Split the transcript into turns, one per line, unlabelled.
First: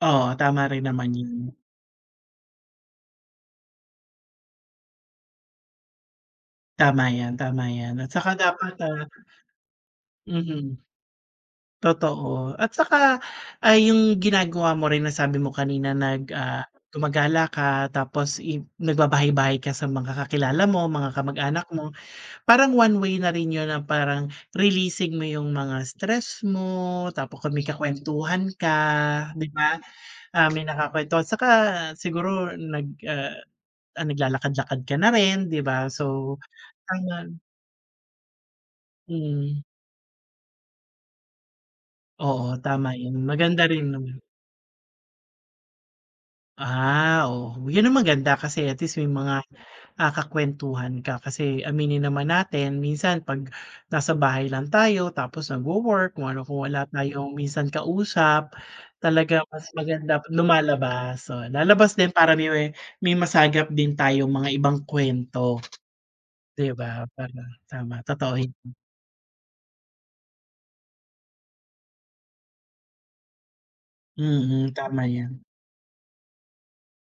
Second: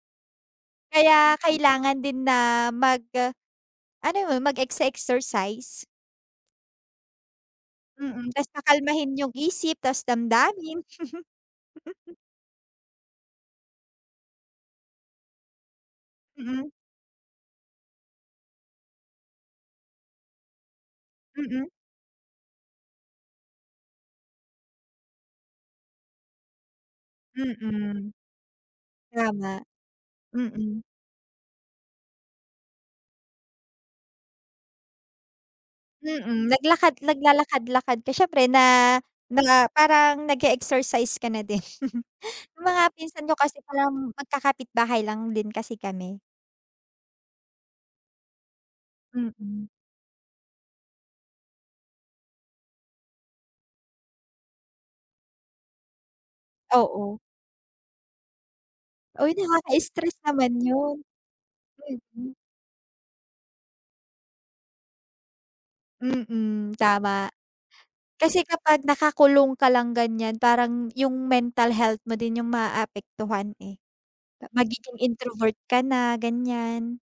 Oo, tama rin naman
Kaya
yun.
kailangan din na mag ah, ano mem, mag-exe-exercise.
Tama yan, tama yan. At
Mm,
saka
tas
dapat, ah
pakalmahin yung isip, tas
mhm.
damdamin.
Totoo, at saka ay yung ginagawa mo rin na sabi mo kanina nag ah,
Mm.
gumagala ka, tapos i nagbabahay-bahay ka sa mga kakilala mo, mga kamag-anak
Mm.
mo. Parang one way na rin yun ng parang releasing mo yung mga stress mo. Tapo kami
Mm,
kakuwentuhan ka, di
drama,
ba? Ah, may
mm.
nakakwentuhan. Saka, siguro nag ah, ah, naglalakad-lakad ka na rin, di ba? So,
Mm, naglakad
taman
naglalakad-lakad ka siyempre na
Hmm.
na parang nag-e-exercise ka na din.
Oo,
Yung mga
tama yun,
pinsan ko kasi
maganda rin
parang
naman.
magkakapitbahay lang din kasi kami.
Ah, oh, yun ang maganda kasi at least may mga,
Mm.
ah, kakuwentuhan ka. Kasi aminin naman natin minsan pag nasa bahay lang tayo tapos nagwo-work kung ano, kung wala
Oo.
tayong minsan kausap,
Uy,
talagang mas
nakaka-stress
maganda pag
naman yun.
lumalabas. So, lalabas din para
Mm.
may me may masagap din tayong mga ibang kuwento.
Mm,
'Di ba,
tama.
para tama, totoo
Kasi
yan, hmm.
kapag nakakulong ka lang ganiyan, parang yung mental health mo din yung maapektuhan, eh. Pa
Mm,
magiging
tama yan.
introvert ka na, ganiyan.